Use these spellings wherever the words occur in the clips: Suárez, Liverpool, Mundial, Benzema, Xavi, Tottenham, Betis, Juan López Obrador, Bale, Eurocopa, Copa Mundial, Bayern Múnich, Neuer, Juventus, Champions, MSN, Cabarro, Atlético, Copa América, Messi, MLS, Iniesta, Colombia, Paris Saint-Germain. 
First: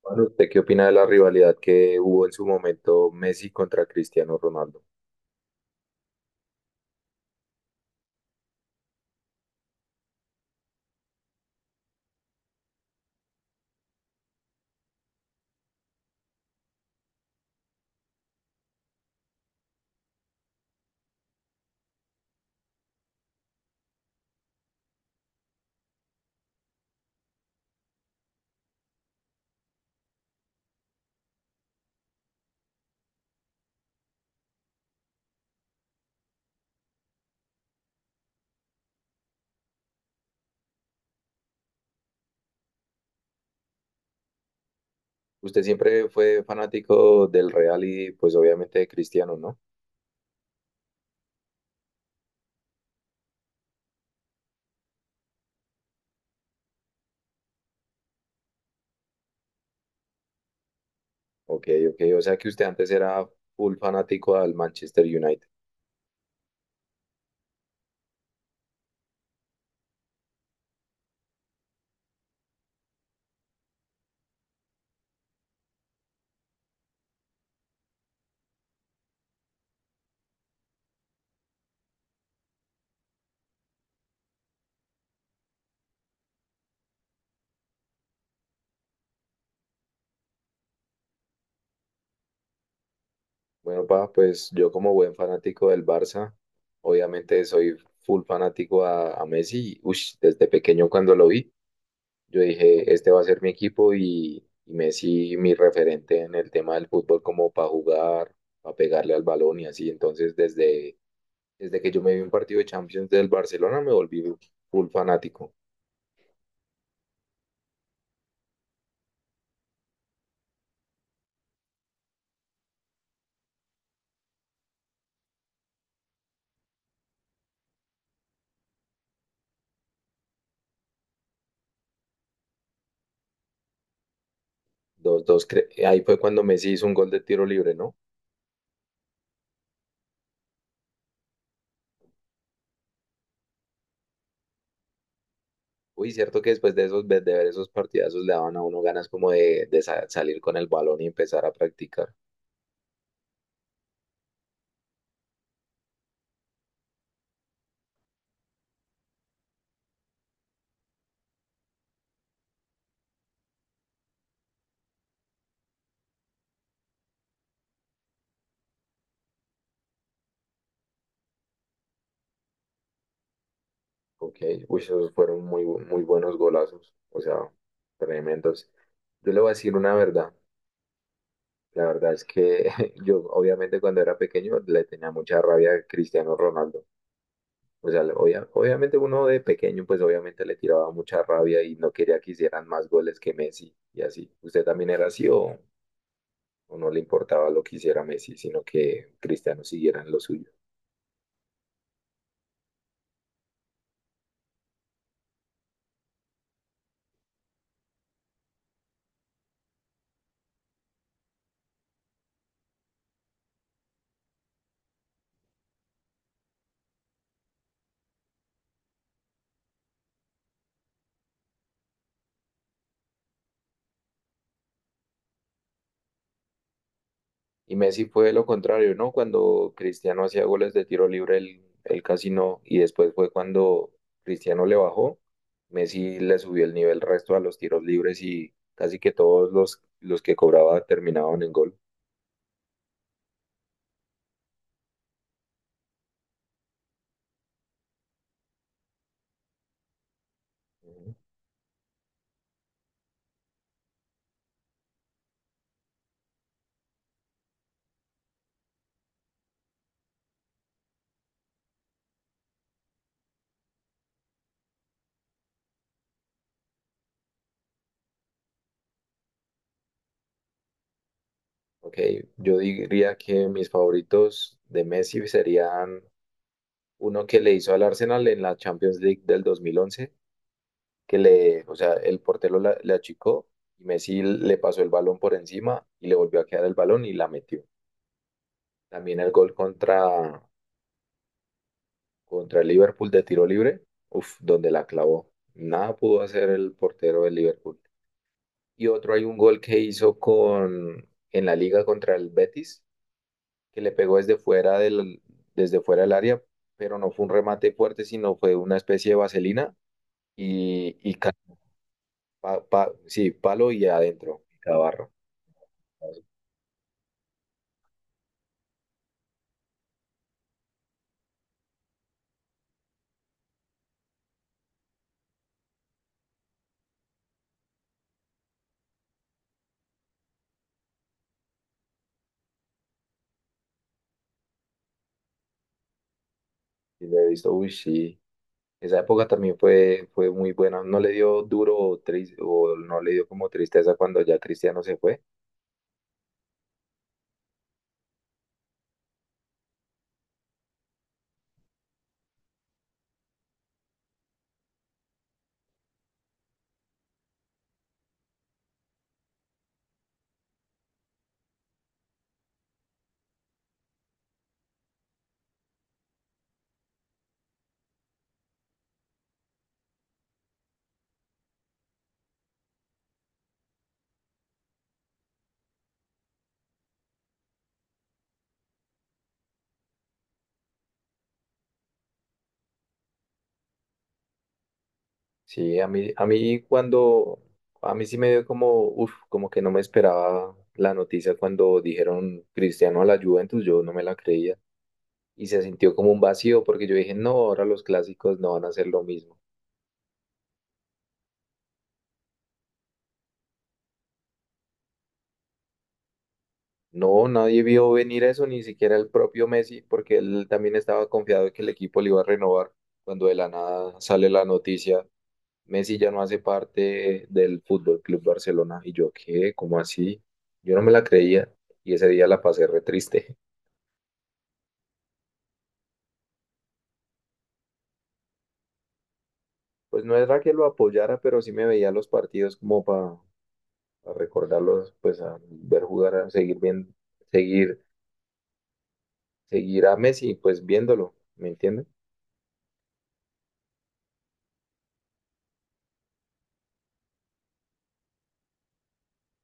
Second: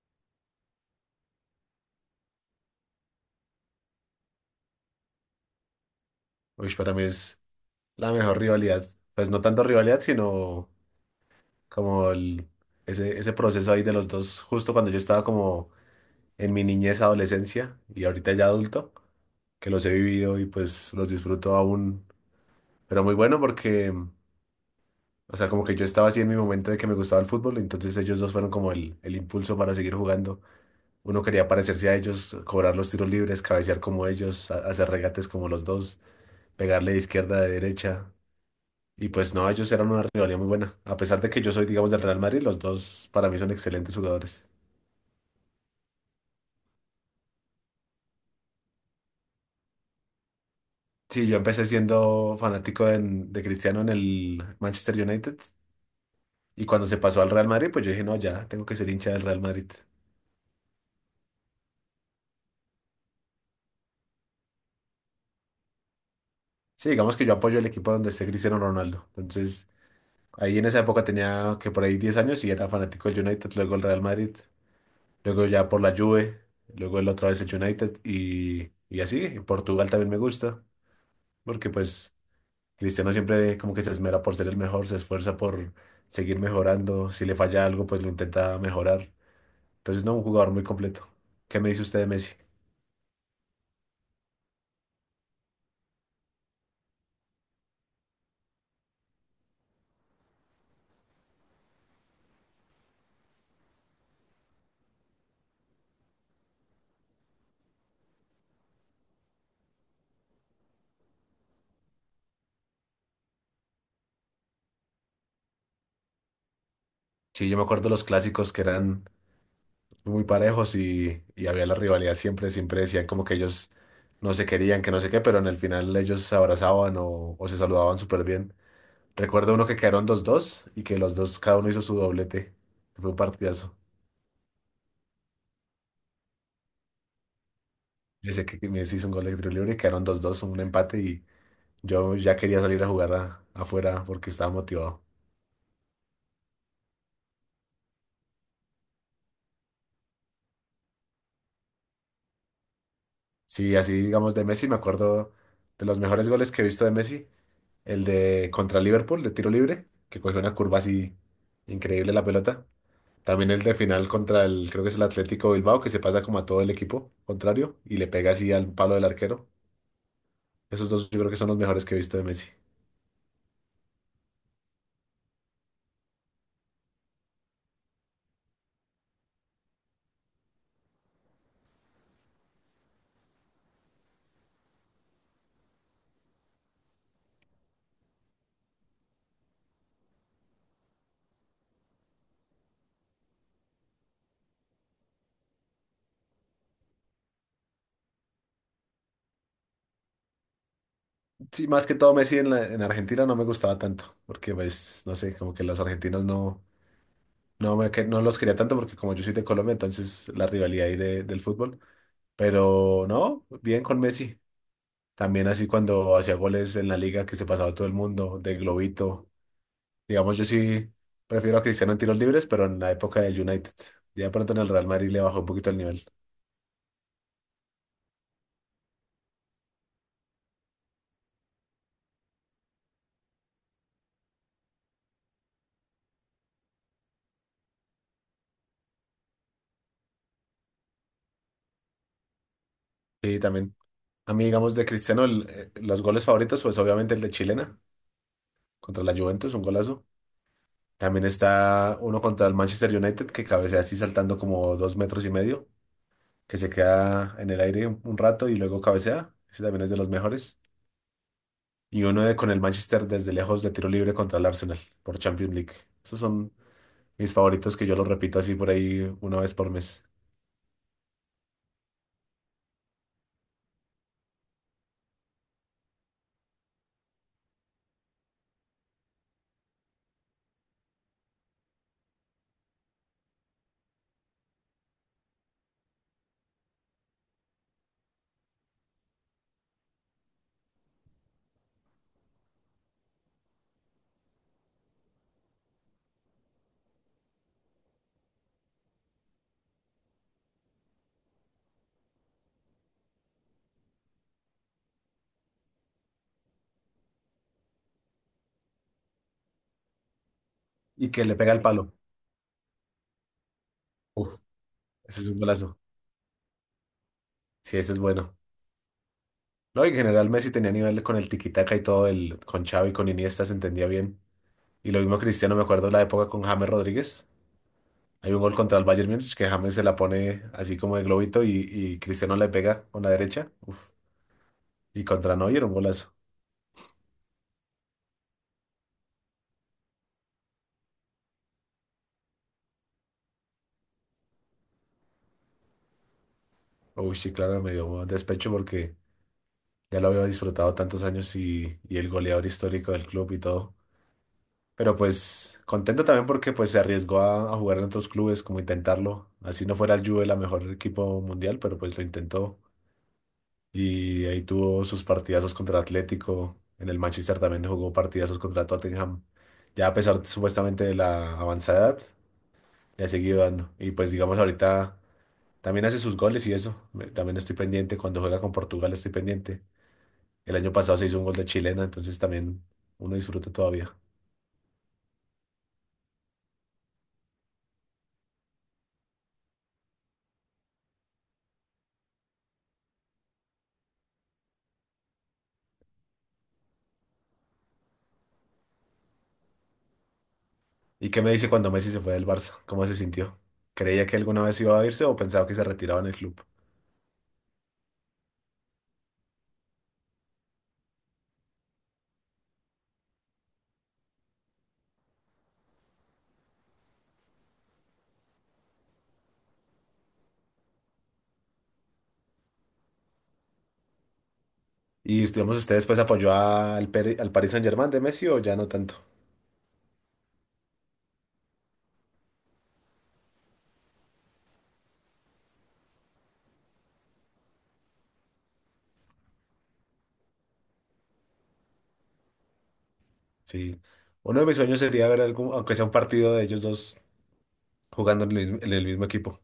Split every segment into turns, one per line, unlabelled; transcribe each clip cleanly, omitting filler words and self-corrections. Bueno, ¿usted qué opina de la rivalidad que hubo en su momento Messi contra Cristiano Ronaldo?
Uy, para mí es la mejor rivalidad. Pues no tanto rivalidad, sino como ese proceso ahí de los dos, justo cuando yo estaba como en mi niñez, adolescencia y ahorita ya adulto, que los he vivido y pues los disfruto aún. Pero muy bueno porque, o sea, como que yo estaba así en mi momento de que me gustaba el fútbol, entonces ellos dos fueron como el impulso para seguir jugando. Uno quería parecerse a ellos, cobrar los tiros libres, cabecear como ellos, hacer regates como los dos, pegarle de izquierda, de derecha. Y pues no, ellos eran una rivalidad muy buena. A pesar de que yo soy, digamos, del Real Madrid, los dos para mí son excelentes jugadores.
Usted siempre fue fanático del Real y pues obviamente de Cristiano, ¿no?
Sí, yo empecé siendo fanático de Cristiano en el Manchester United. Y cuando se pasó al Real Madrid, pues yo dije, no, ya, tengo que ser hincha del Real Madrid.
Ok, ok, o sea que usted antes era full fanático al Manchester United.
Sí, digamos que yo apoyo el equipo donde esté Cristiano Ronaldo. Entonces, ahí en esa época tenía que por ahí 10 años y era fanático del United, luego el Real Madrid, luego ya por la Juve, luego el otra vez el United y así. En Portugal también me gusta, porque pues... Cristiano siempre como que se esmera por ser el mejor, se esfuerza por seguir mejorando. Si le falla algo, pues lo intenta mejorar. Entonces, no, un jugador muy completo. ¿Qué me dice usted de Messi?
Bueno, pues yo como buen fanático del Barça, obviamente soy full fanático a Messi, ush, desde pequeño cuando lo vi. Yo dije, este va a ser mi equipo y Messi mi referente en el tema del fútbol como para jugar, para pegarle al balón y así. Entonces, desde que yo me vi un partido de Champions del Barcelona, me volví full fanático.
Sí, yo me acuerdo los clásicos que eran muy parejos y había la rivalidad siempre, siempre decían como que ellos no se querían, que no sé qué, pero en el final ellos se abrazaban o se saludaban súper bien. Recuerdo uno que quedaron 2-2 y que los dos, cada uno hizo su doblete. Fue un partidazo.
Dos, dos, ahí fue cuando Messi hizo un gol de tiro libre, ¿no?
Yo sé que Messi hizo un gol de tiro libre y quedaron 2-2, un empate y yo ya quería salir a jugar afuera porque estaba motivado.
Uy, cierto que después de esos, de ver esos partidazos le daban a uno ganas como de, salir con el balón y empezar a practicar.
Sí, así digamos de Messi, me acuerdo de los mejores goles que he visto de Messi, el de contra Liverpool de tiro libre, que cogió una curva así increíble la pelota. También el de final contra el, creo que es el Atlético Bilbao, que se pasa como a todo el equipo contrario y le pega así al palo del arquero. Esos dos yo creo que son los mejores que he visto de Messi.
Ok, uy, esos fueron muy buenos golazos, o sea, tremendos. Yo le voy a decir una verdad. La verdad es que yo, obviamente, cuando era pequeño le tenía mucha rabia a Cristiano Ronaldo. O sea, obviamente uno de pequeño, pues obviamente le tiraba mucha rabia y no quería que hicieran más goles que Messi y así. ¿Usted también era así o no le importaba lo que hiciera Messi, sino que Cristiano siguiera en lo suyo?
Sí, más que todo Messi en Argentina no me gustaba tanto, porque pues, no sé, como que los argentinos no... No, no los quería tanto porque como yo soy de Colombia, entonces la rivalidad ahí del fútbol. Pero no, bien con Messi. También así cuando hacía goles en la liga que se pasaba todo el mundo, de globito. Digamos, yo sí prefiero a Cristiano en tiros libres, pero en la época del United. Ya de pronto en el Real Madrid le bajó un poquito el nivel.
Y Messi fue lo contrario, ¿no? Cuando Cristiano hacía goles de tiro libre, él casi no. Y después fue cuando Cristiano le bajó, Messi le subió el nivel resto a los tiros libres y casi que todos los que cobraba terminaban en gol.
Sí también, a mí digamos de Cristiano, los goles favoritos, pues obviamente el de chilena contra la Juventus, un golazo.
Ujú.
También está uno contra el Manchester United que cabecea así saltando como 2,5 metros, que se queda en el aire un rato y luego cabecea. Ese también es de los mejores. Y uno de con el Manchester desde lejos de tiro libre contra el Arsenal por Champions League. Esos son mis favoritos que yo los repito así por ahí una vez por mes.
Ok, yo diría que mis favoritos de Messi serían uno que le hizo al Arsenal en la Champions League del 2011, o sea, el portero le achicó y Messi le pasó el balón por encima y le volvió a quedar el balón y la metió. También el gol contra el Liverpool de tiro libre, uf, donde la clavó. Nada pudo hacer el portero del Liverpool. Y otro hay un gol que hizo con, en la liga contra el Betis, que le pegó desde fuera del área, pero no fue un remate fuerte, sino fue una especie de vaselina y,
Y que le pega el palo.
sí, palo y
Uf,
adentro, y Cabarro.
ese es un golazo. Sí, ese es bueno. No, y en general Messi tenía nivel con el tiki-taka y todo, el, con Xavi, con Iniesta se entendía bien. Y lo mismo Cristiano, me acuerdo la época con James Rodríguez. Hay un gol contra el Bayern Múnich que James se la pone así como de globito y Cristiano le pega con la derecha. Uf. Y contra Neuer era un golazo.
Y lo he visto, uy, sí, esa época también fue muy buena. No le dio duro o, o no le dio como tristeza cuando ya Cristiano se fue.
Uy, sí, claro, me dio despecho porque ya lo había disfrutado tantos años y el goleador histórico del club y todo. Pero pues contento también porque pues se arriesgó a jugar en otros clubes, como intentarlo. Así no fuera el Juve la mejor equipo mundial, pero pues lo intentó. Y ahí tuvo sus partidazos contra Atlético. En el Manchester también jugó partidazos contra Tottenham. Ya a pesar supuestamente de la avanzada edad, le ha seguido dando. Y pues digamos ahorita también hace sus goles y eso. También estoy pendiente. Cuando juega con Portugal estoy pendiente. El año pasado se hizo un gol de chilena, entonces también uno disfruta todavía.
Sí, a mí cuando, a mí sí me dio como, uff, como que no me esperaba la noticia cuando dijeron Cristiano a la Juventus, yo no me la creía. Y se sintió como un vacío porque yo dije, no, ahora los clásicos no van a ser lo mismo.
¿Y qué me dice cuando Messi se fue del Barça? ¿Cómo se sintió? ¿Creía que alguna vez iba a irse o pensaba que se retiraba en el club?
No, nadie vio venir eso, ni siquiera el propio Messi, porque él también estaba confiado de que el equipo le iba a renovar cuando de la nada sale la noticia. Messi ya no hace parte del Fútbol Club Barcelona. Y yo, ¿qué? ¿Cómo así? Yo no me la creía y ese día la pasé re triste.
Y estuvimos ustedes, pues apoyó al, al Paris Saint-Germain de Messi o ya no tanto.
Pues no era que lo apoyara, pero sí me veía los partidos como para recordarlos, pues a ver jugar, a seguir viendo, seguir, seguir a Messi, pues viéndolo, ¿me entiendes?
Sí. Uno de mis sueños sería ver algún, aunque sea un partido de ellos dos jugando en el mismo equipo.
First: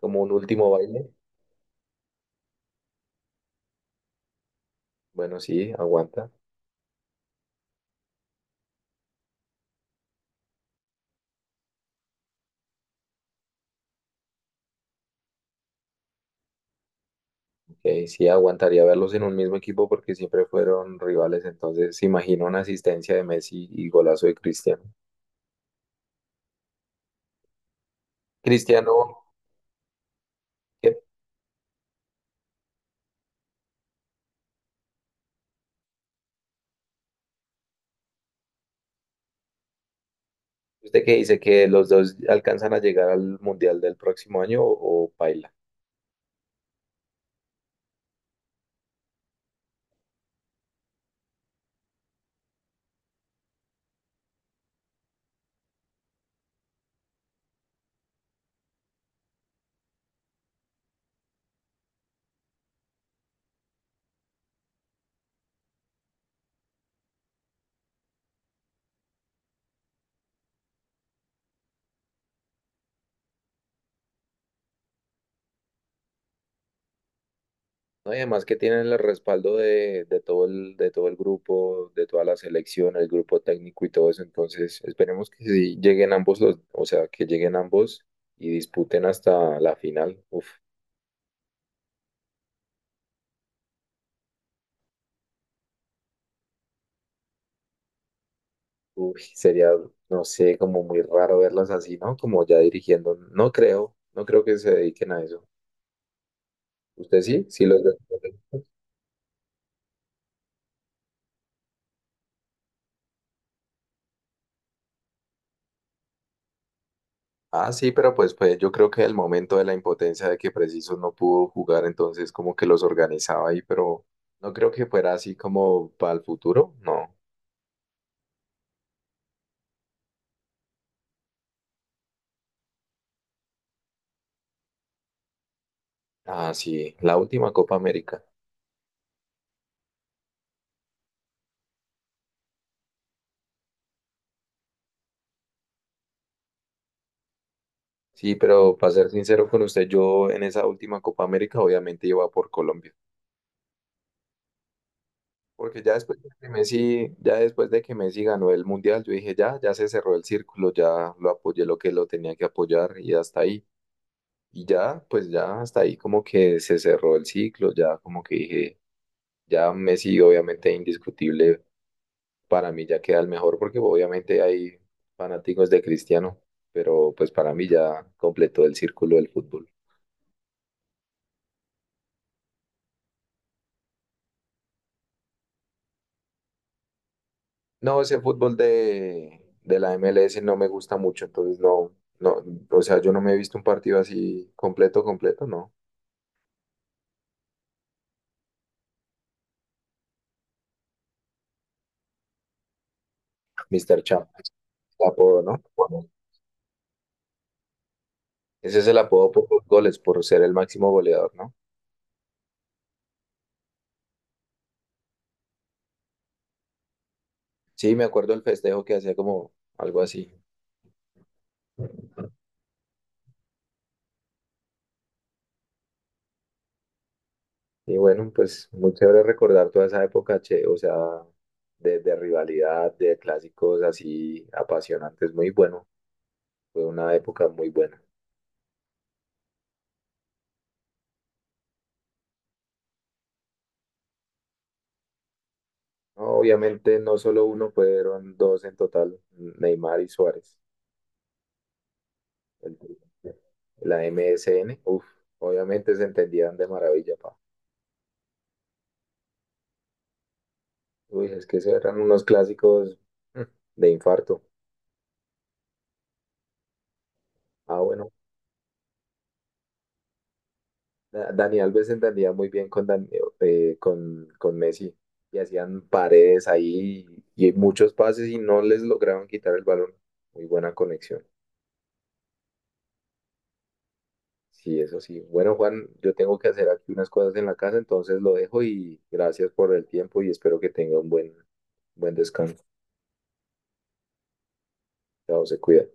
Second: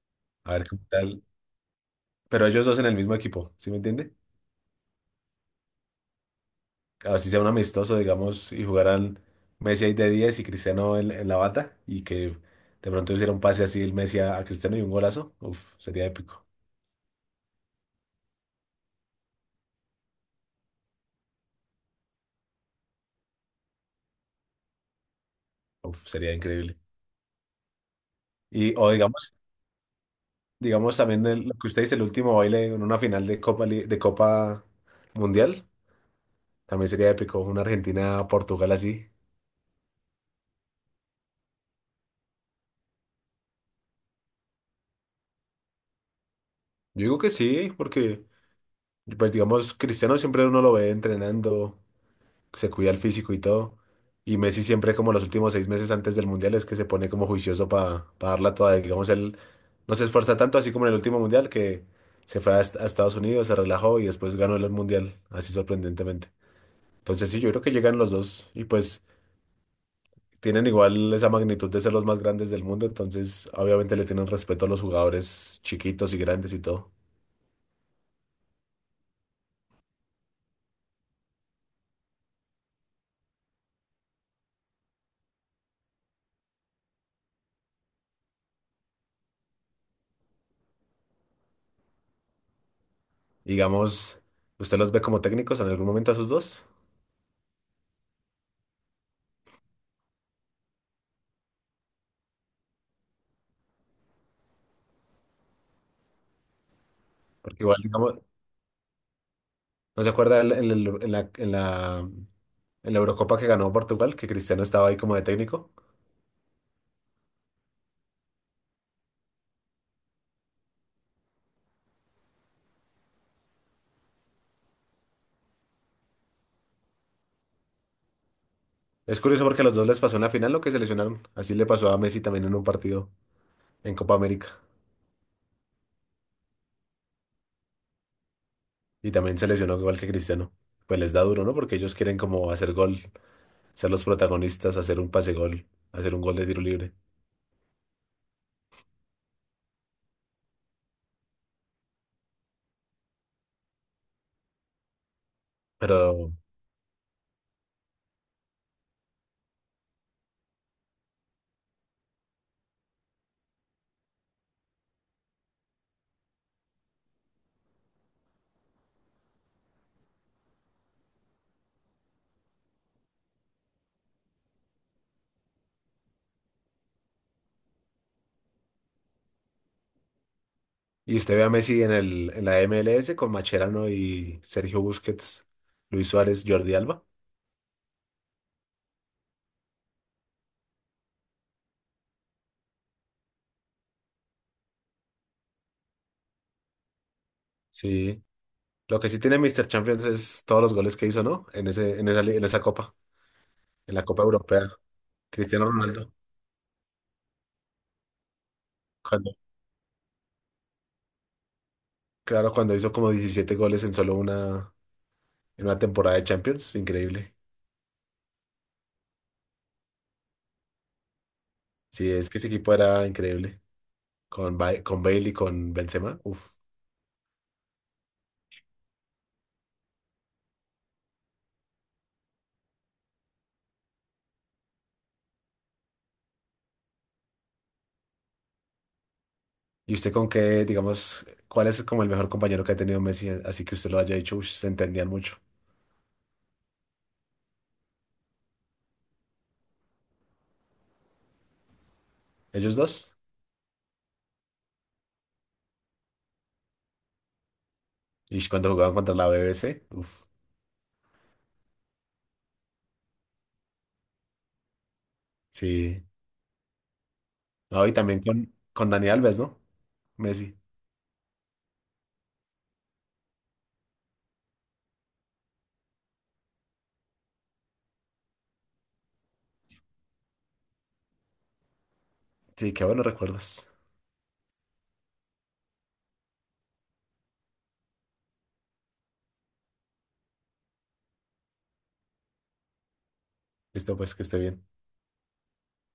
Como un
A ver
último
qué
baile.
tal. Pero ellos dos en el mismo equipo, ¿sí me entiende?
Bueno, sí, aguanta.
Así sea un amistoso, digamos, y jugaran Messi ahí de 10 y Cristiano en la bata, y que de pronto hiciera un pase así el Messi a Cristiano y un golazo, uf, sería épico,
Ok, sí, aguantaría verlos en un mismo equipo porque siempre fueron rivales. Entonces, se imagina una asistencia de Messi y golazo de Cristiano.
uf, sería increíble. Y, o
Cristiano,
digamos,
que
digamos también lo que usted dice, el último baile en una final de Copa, de Copa Mundial, también sería épico, una Argentina-Portugal así.
¿Usted qué dice? ¿Que los dos alcanzan a llegar al Mundial del próximo año o paila?
Yo digo que sí, porque, pues digamos, Cristiano siempre uno lo ve entrenando, se cuida el físico y todo. Y Messi siempre como los últimos 6 meses antes del Mundial es que se pone como juicioso para darla toda. Digamos, él no se esfuerza tanto, así como en el último Mundial, que se fue a, a Estados Unidos, se relajó y después ganó el Mundial, así sorprendentemente. Entonces sí, yo creo que llegan los dos y pues tienen igual esa magnitud de ser los más grandes del mundo, entonces obviamente le tienen respeto a los jugadores chiquitos y grandes y todo.
No, y además que tienen el respaldo de todo el grupo, de toda la selección, el grupo técnico y todo eso. Entonces, esperemos que sí lleguen ambos o sea, que lleguen ambos y disputen hasta la final. Uf,
Digamos, ¿usted los ve como técnicos en algún momento a esos dos?
uy, sería, no sé, como muy raro verlos así, ¿no? Como ya dirigiendo. No creo, no creo que se dediquen a eso. ¿Usted sí?
Porque
Sí
igual,
los ve.
digamos, ¿no se acuerda en, la, en el- en la, en la- en la Eurocopa que ganó Portugal, que Cristiano estaba ahí como de técnico?
Ah, sí, pero pues, pues yo creo que el momento de la impotencia de que Preciso no pudo jugar, entonces como que los organizaba ahí, pero no creo que fuera así como para el futuro, no.
Es curioso porque a los dos les pasó en la final lo que se lesionaron. Así le pasó a Messi también en un partido en Copa América.
Ah, sí, la última Copa América.
Y también se lesionó igual que Cristiano. Pues les da duro, ¿no? Porque ellos quieren como hacer gol, ser los protagonistas, hacer un pase gol, hacer un gol de tiro libre.
Sí, pero para ser sincero con usted, yo en esa última Copa América obviamente iba por Colombia, porque ya después de
Pero...
que Messi, ya después de que Messi ganó el Mundial, yo dije, ya, ya se cerró el círculo, ya lo apoyé lo que lo tenía que apoyar y hasta ahí. Y ya, pues ya hasta ahí como que se cerró el ciclo, ya como que dije ya Messi, obviamente, indiscutible para mí, ya queda el mejor, porque obviamente hay fanáticos de Cristiano, pero pues para mí ya completó el círculo del fútbol.
Y usted ve a Messi en el, en la MLS con Macherano y Sergio Busquets, Luis Suárez, Jordi Alba.
No, ese fútbol de la MLS no me gusta mucho, entonces no, no, o sea, yo no me he visto un partido así completo, completo, no.
Sí. Lo que sí tiene Mr. Champions es todos los goles que hizo, ¿no? En ese, en esa, en esa copa, en
Mister
la Copa
Champ, el
Europea.
apodo, ¿no?
Cristiano
Bueno,
Ronaldo.
ese es el apodo
Cuando,
por los goles, por ser el máximo goleador, ¿no?
claro, cuando hizo como 17 goles en solo una, en una temporada de Champions, increíble.
Sí, me acuerdo el festejo que hacía como algo así.
Sí, es que ese equipo era increíble. Con, con Bale y con Benzema, uf.
Y bueno, pues muy chévere recordar toda esa época, che, o sea, de rivalidad, de clásicos así apasionantes, muy bueno. Fue una época muy buena.
¿Y usted con qué, digamos, cuál es como el mejor compañero que ha tenido Messi? Así que usted lo haya dicho, uff, se entendían mucho.
No, obviamente no solo uno, fueron dos en total, Neymar y Suárez.
Ellos
El-
dos.
la MSN uff, obviamente se entendían de maravilla, pa.
Y cuando jugaban contra la BBC, uf,
Uy, es que esos eran unos clásicos mm, de infarto.
sí.
Ah,
No, y
bueno,
también con Dani Alves, ¿no? Messi.
Dani Alves se entendía muy bien con Messi y hacían paredes ahí y muchos pases y no les lograban quitar el balón. Muy buena conexión.
Sí, qué buenos recuerdos.
Sí, eso sí. Bueno, Juan, yo tengo que hacer aquí unas cosas en la casa, entonces lo dejo y gracias por el tiempo y espero que tenga un buen descanso.
Listo, pues que esté bien.
Chao, se cuida.